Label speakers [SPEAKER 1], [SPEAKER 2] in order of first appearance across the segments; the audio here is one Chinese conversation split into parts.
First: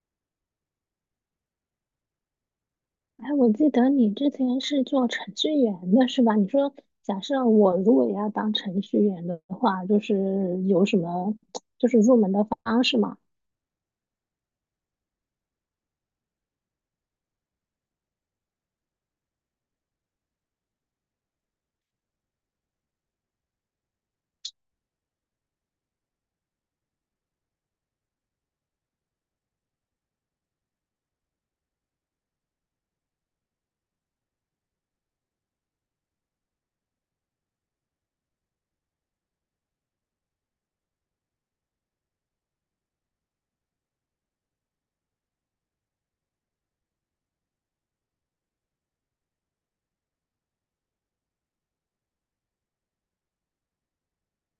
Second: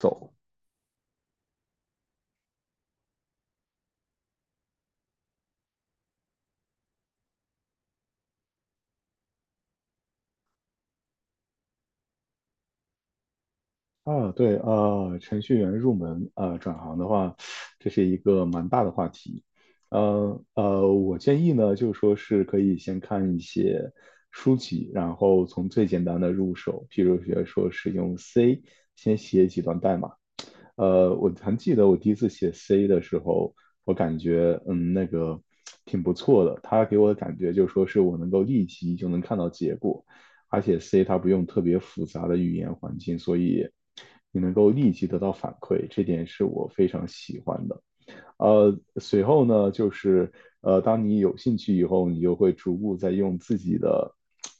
[SPEAKER 1] 走
[SPEAKER 2] 哎，我记得你之前是做程序员的是吧？你说，假设我如果要当程序员的话，有什么入门的方式吗？
[SPEAKER 1] 对，程序员入门，转行的话，这是一个蛮大的话题。我建议呢，就是说是可以先看一些书籍，然后从最简单的入手，譬如学说是用 C 先写几段代码。我还记得我第一次写 C 的时候，我感觉那个挺不错的，它给我的感觉就是说是我能够立即就能看到结果，而且 C 它不用特别复杂的语言环境，所以你能够立即得到反馈，这点是我非常喜欢的。随后呢，就是当你有兴趣以后，你就会逐步在用自己的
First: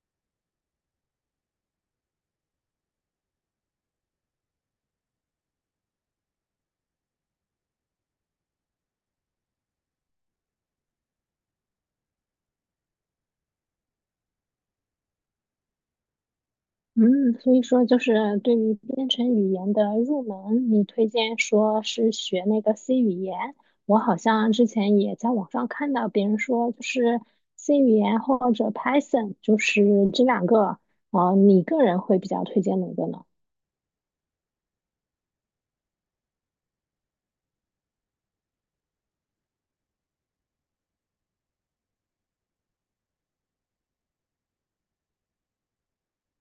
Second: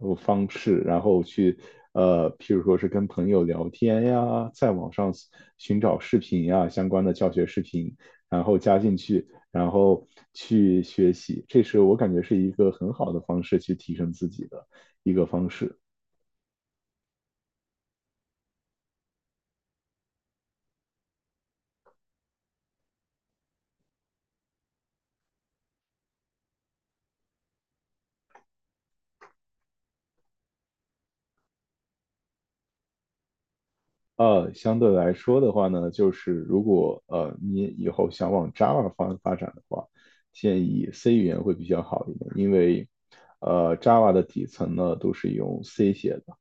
[SPEAKER 1] 方式，然后去譬如说是跟朋友聊天呀，在网上寻找视频呀，相关的教学视频，然后加进去，然后去学习。这是我感觉是一个很好的方式去提升自己的一个方式。
[SPEAKER 2] 嗯，所以说就是对于编程语言的入门，你推荐说是学那个 C 语言。我好像之前也在网上看到别人说，就是 C 语言或者 Python，就是这两个，你个人会比较推荐哪个呢？
[SPEAKER 1] 相对来说的话呢，就是如果你以后想往 Java 方发展的话，建议 C 语言会比较好一点，因为Java 的底层呢都是用 C 写的，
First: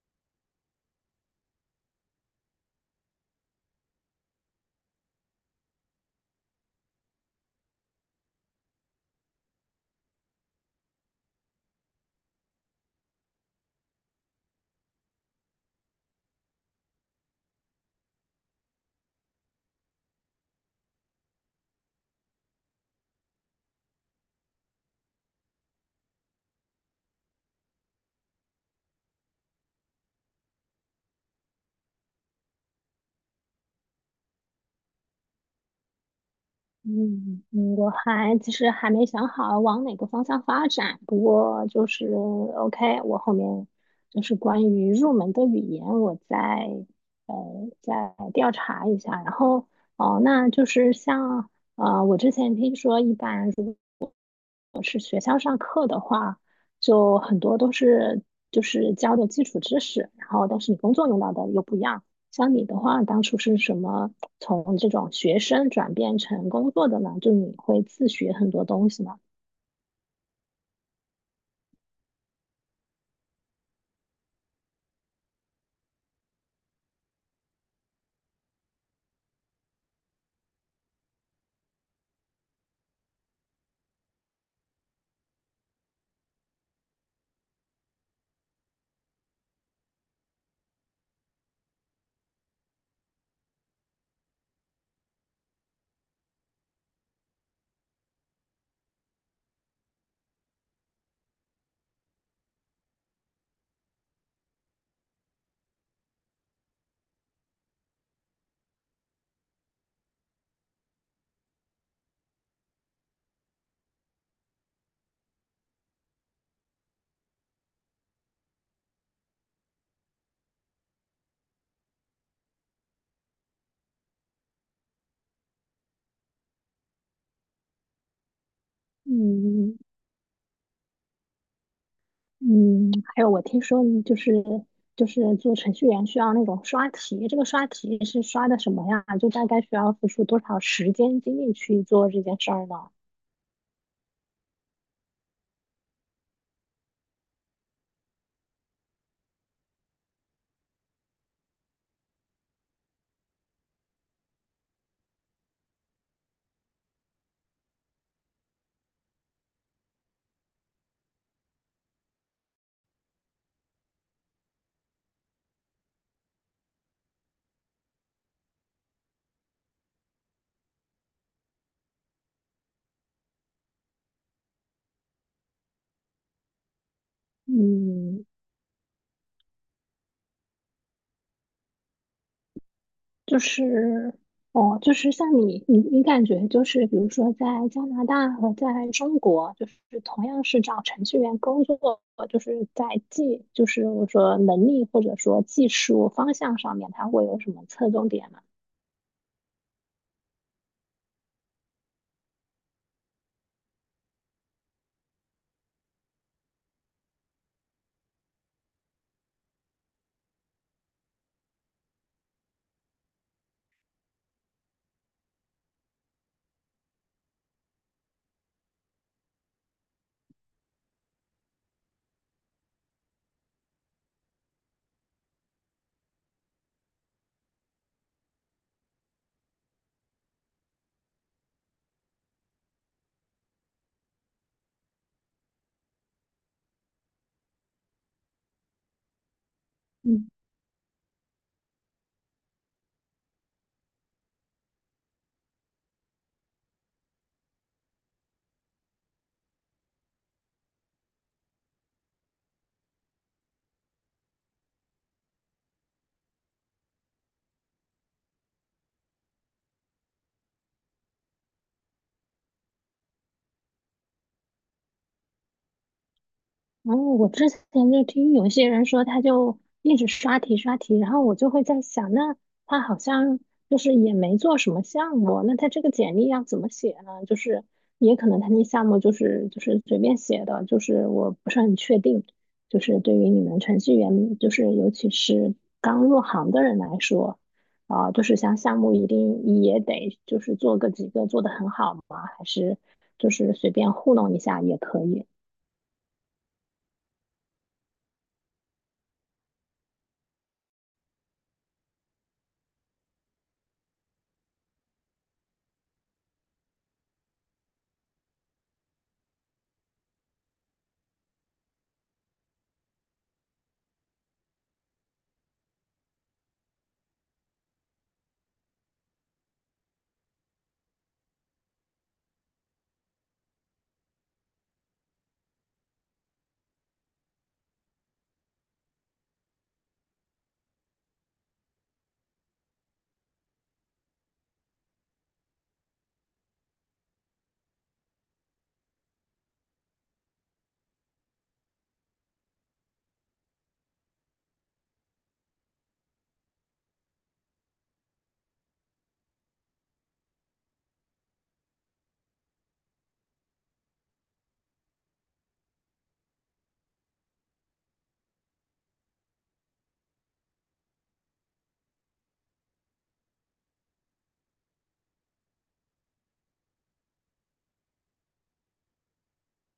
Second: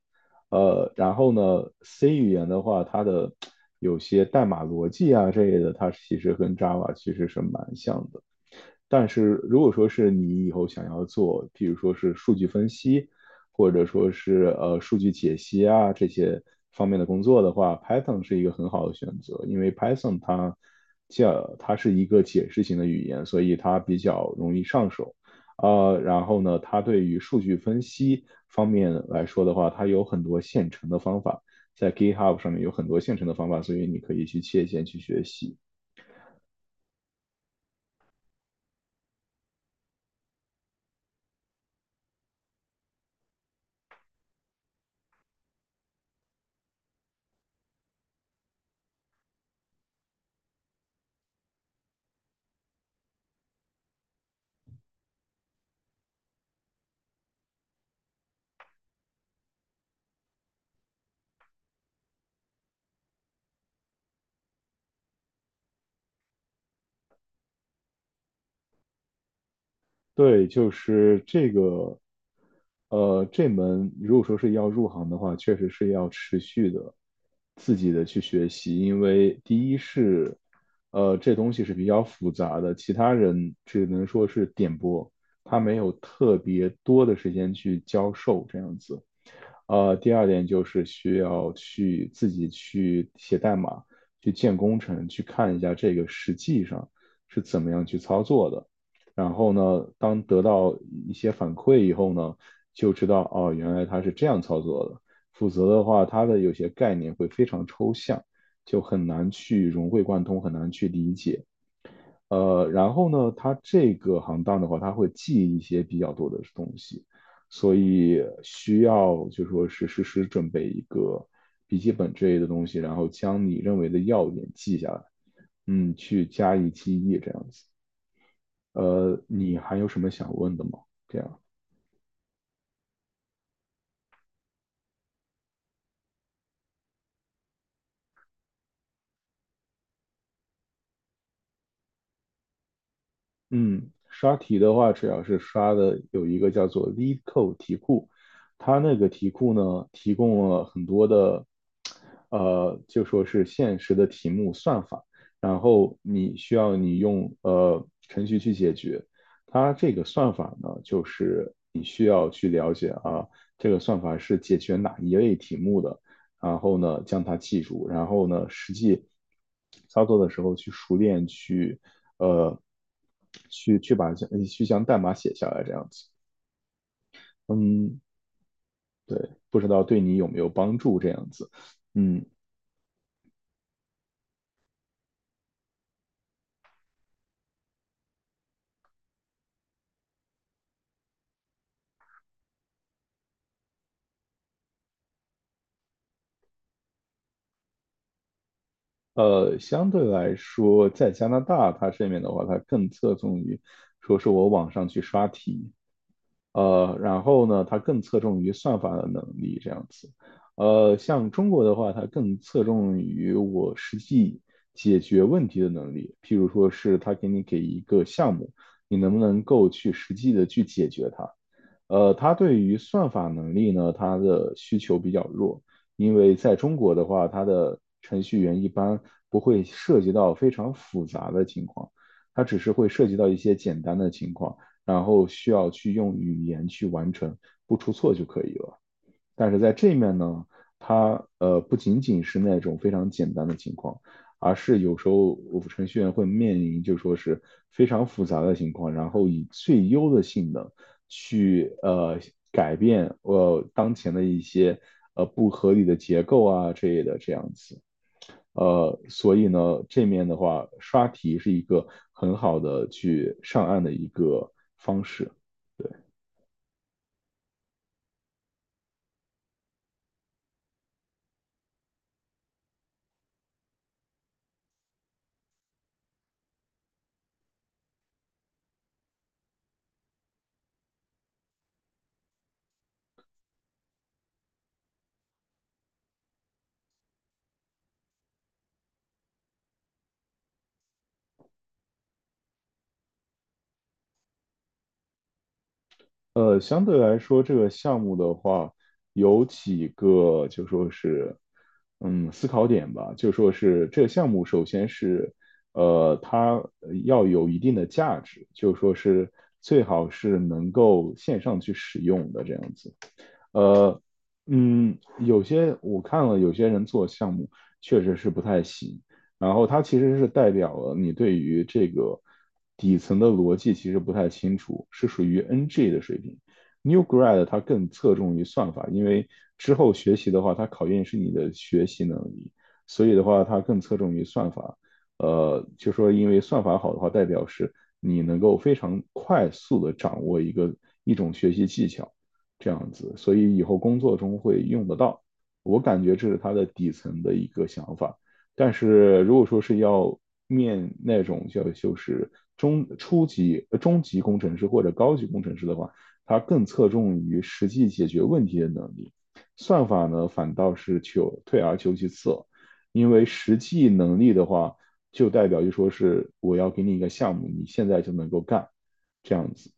[SPEAKER 1] 然后呢 C 语言的话，它的有些代码逻辑啊这类的，它其实跟 Java 其实是蛮像的。但是如果说是你以后想要做，譬如说是数据分析，或者说是数据解析啊这些方面的工作的话，Python 是一个很好的选择，因为 Python 它叫它是一个解释型的语言，所以它比较容易上手。然后呢，它对于数据分析方面来说的话，它有很多现成的方法，在 GitHub 上面有很多现成的方法，所以你可以去借鉴去学习。
[SPEAKER 2] 嗯嗯，我其实还没想好往哪个方向发展，不过就是 OK，我后面就是关于入门的语言，我呃再调查一下。然后哦，那就是像我之前听说一般。是学校上课的话，就很多都是就是教的基础知识，然后但是你工作用到的又不一样。像你的话，当初是什么从这种学生转变成工作的呢？就你会自学很多东西吗？
[SPEAKER 1] 对，就是这个，这门如果说是要入行的话，确实是要持续的自己的去学习，因为第一是，这东西是比较复杂的，其他人只能说是点播，他没有特别多的时间去教授这样子。第二点就是需要去自己去写代码，去建工程，去看一下这个实际上是怎么样去操作的。然后呢，当得到一些反馈以后呢，就知道哦，原来它是这样操作的。否则的话，它的有些概念会非常抽象，就很难去融会贯通，很难去理解。然后呢，它这个行当的话，它会记一些比较多的东西，所以需要就说是实时准备一个笔记本之类的东西，然后将你认为的要点记下来，嗯，去加以记忆这样子。你还
[SPEAKER 2] 嗯
[SPEAKER 1] 有什么想问的吗？这样。
[SPEAKER 2] 嗯，还有我听说你就是做程序员需要那种刷题，这个刷题是刷的什么呀？就大概需要付出多少时间精力去做这件事儿呢？
[SPEAKER 1] 嗯，刷题的话，主要是刷的有一个叫做 LeetCode 题库，它那个题库呢，提供了很多的，就说是现实的题目算法，然后你需要你用程序去解决。它这个算法呢，就是你需要去了解啊，这个算法是解决哪一类题目的，然后呢将它记住，然后呢实际操作的时候去熟练呃，去将代码写下来这样子。嗯，
[SPEAKER 2] 嗯。
[SPEAKER 1] 对，不知道对你有没有帮助这样子。嗯，
[SPEAKER 2] 就是，哦，就是像你，你感觉就是，比如说在加拿大和在中国，就是同样是找程序员工作，就是在技，就是我说能力或者说技术方向上面，它会有什么侧重点吗？
[SPEAKER 1] 相对来说，在加拿大它这边的话，它更侧重于说是我网上去刷题，然后呢，它更侧重于算法的能力这样子。像中国的话，它更侧重于我实际解决问题的能力，譬如说是他给你给一个项目，你能不能够去实际的去解决它。它对于算法能力呢，它的需求比较弱，因为在中国的话，它的程序员一般不会涉及到非常复杂的情况，它只是会涉及到一些简单的情况。然后需要去用语言去完成，不出错就可以了。但是在这面
[SPEAKER 2] 嗯
[SPEAKER 1] 呢，它不仅仅是那种非常简单的情况，而是有时候我们程序员会面临就说是非常复杂的情况，然后以最优的性能去改变当前的一些不合理的结构啊之类的这样子。所以呢，这面的话，刷题是一个很好的去上岸的一个方式。
[SPEAKER 2] 然后我之前就听有些人说，他就一直刷题刷题，然后我就会在想，那他好像就是也没做什么项目，那他这个简历要怎么写呢？就是也可能他那项目就是随便写的，就是我不是很确定。就是对于你们程序员，就是尤其是刚入行的人来说，啊、就是像项目一定也得就是做个几个做得很好吗？还是就是随便糊弄一下也可以？
[SPEAKER 1] 相对来说，这个项目的话，有几个就说是，嗯，思考点吧。就说是这个项目，首先是，它要有一定的价值，就说是最好是能够线上去使用的这样子。呃，有些我看了，有些人做项目确实是不太行。然后它其实是代表了你对于这个底层的逻辑其实不太清楚，是属于 NG 的水平。New grad 它更侧重于算法，因为之后学习的话，它考验是你的学习能力，所以的话它更侧重于算法。就说因为算法好的话，代表是你能够非常快速的掌握一个一种学习技巧。这样子，所以以后工作中会用得到。我感觉这是他的底层的一个想法。但是如果说是要面那种叫就是中级工程师或者高级工程师的话，他更侧重于实际解决问题的能力。算法呢，反倒是求退而求其次，因为实际能力的话，就代表就说是我要给你一个项目，你现在就能够干，这样子。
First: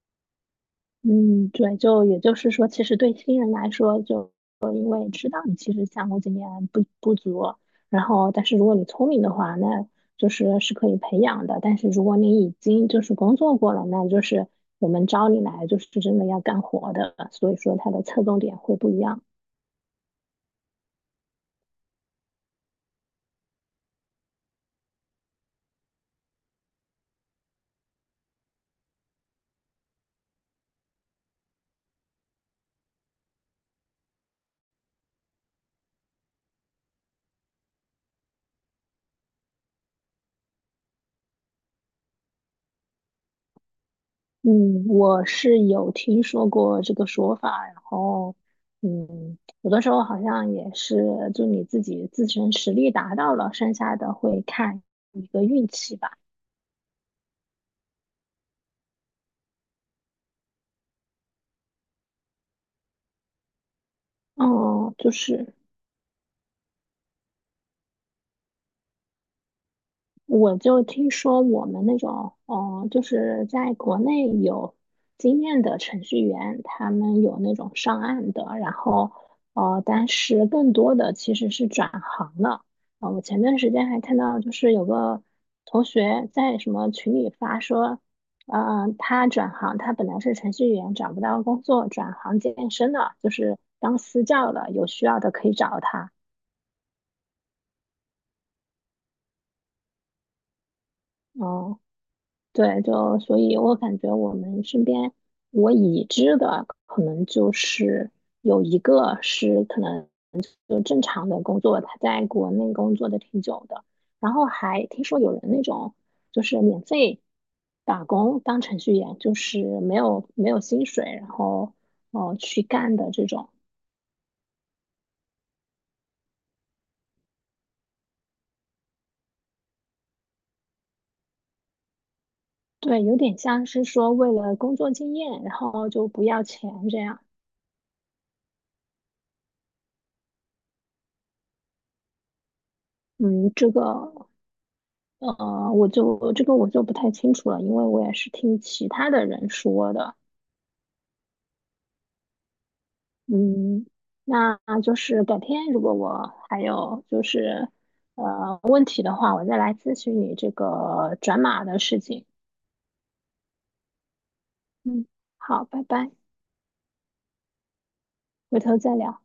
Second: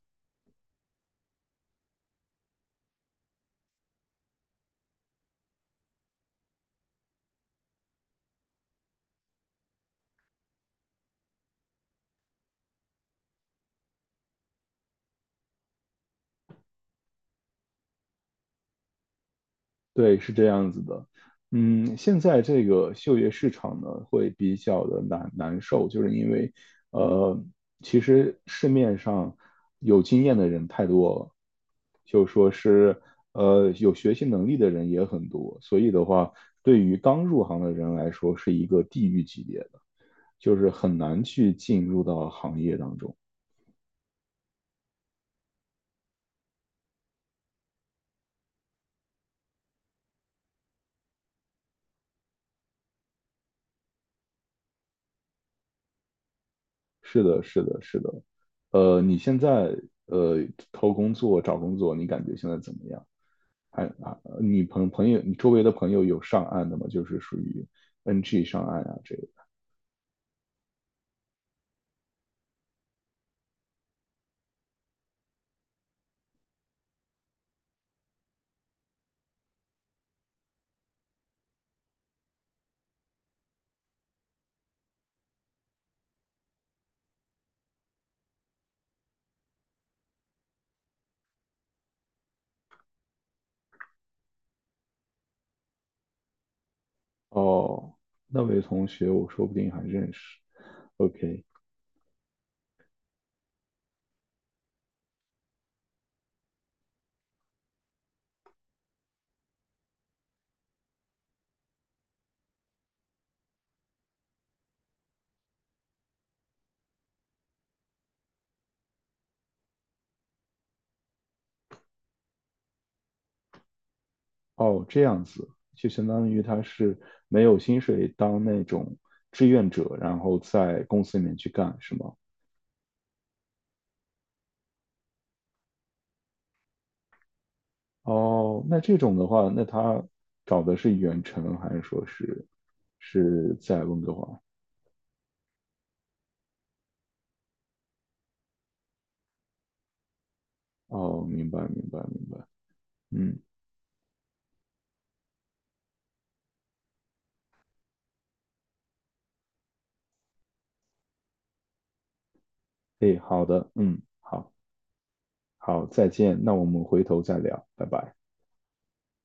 [SPEAKER 2] 嗯，对，就也就是说，其实对新人来说，就我也知道你其实项目经验不足，然后但是如果你聪明的话，那就是是可以培养的。但是如果你已经就是工作过了，那就是我们招你来就是真的要干活的，所以说它的侧重点会不一样。
[SPEAKER 1] 对，是这样子的。嗯，现在这个就业市场呢，会比较的难受，就是因为，呃，其实市面上有经验的人太多了，就说是，有学习能力的人也很多，所以的话，对于刚入行的人来说，是一个地狱级别的，就是很难去进入到行业当中。
[SPEAKER 2] 嗯，我是有听说过这个说法，然后嗯，有的时候好像也是就你自己自身实力达到了，剩下的会看一个运气吧。
[SPEAKER 1] 是的，是的，是的。你现在呃投工作、找工作，你感觉现在怎么样？还啊，你朋
[SPEAKER 2] 哦，
[SPEAKER 1] 朋
[SPEAKER 2] 就
[SPEAKER 1] 友，你周
[SPEAKER 2] 是
[SPEAKER 1] 围的朋友有上岸的吗？就是属于 NG 上岸啊这个。
[SPEAKER 2] 我就听说我们那种，哦，就是在国内有经验的程序员，他们有那种上岸的，然后，但是更多的其实是转行了。我前段时间还看到，就是有个同学在什么群里发说，嗯，他转行，他本来是程序员，找不到工作，转行健身了，就是当私教了，有需要的可以找他。
[SPEAKER 1] 哦，那位同学，我说不定还认识。OK,
[SPEAKER 2] 哦。对，就所以，我感觉我们身边我已知的可能就是有一个是可能就正常的工作，他在国内工作的挺久的，然后还听说有人那种就是免费打工当程序员，就是没有薪水，然后去干的这种，
[SPEAKER 1] 哦，这样子，就相当于他是没有薪水当那种志愿者，然后在公司里面去干，是吗？
[SPEAKER 2] 对，有点像是说为了工作经验，然后就不要钱这样，
[SPEAKER 1] 哦，那这种的话，那他找的是远程还是说是
[SPEAKER 2] 嗯，
[SPEAKER 1] 是
[SPEAKER 2] 这个。
[SPEAKER 1] 在温哥华？
[SPEAKER 2] 我就这个我就不太清楚了，因为我也是听其他的人说的。
[SPEAKER 1] 哦，明白明白明白，嗯，
[SPEAKER 2] 嗯，那就是改天如果我还有就是问题的话，我再来咨询你这个转码的事情。
[SPEAKER 1] 诶，好的，嗯，好，
[SPEAKER 2] 嗯，好，拜
[SPEAKER 1] 好，再
[SPEAKER 2] 拜，
[SPEAKER 1] 见，那我们回头再聊，拜拜。
[SPEAKER 2] 回头再聊。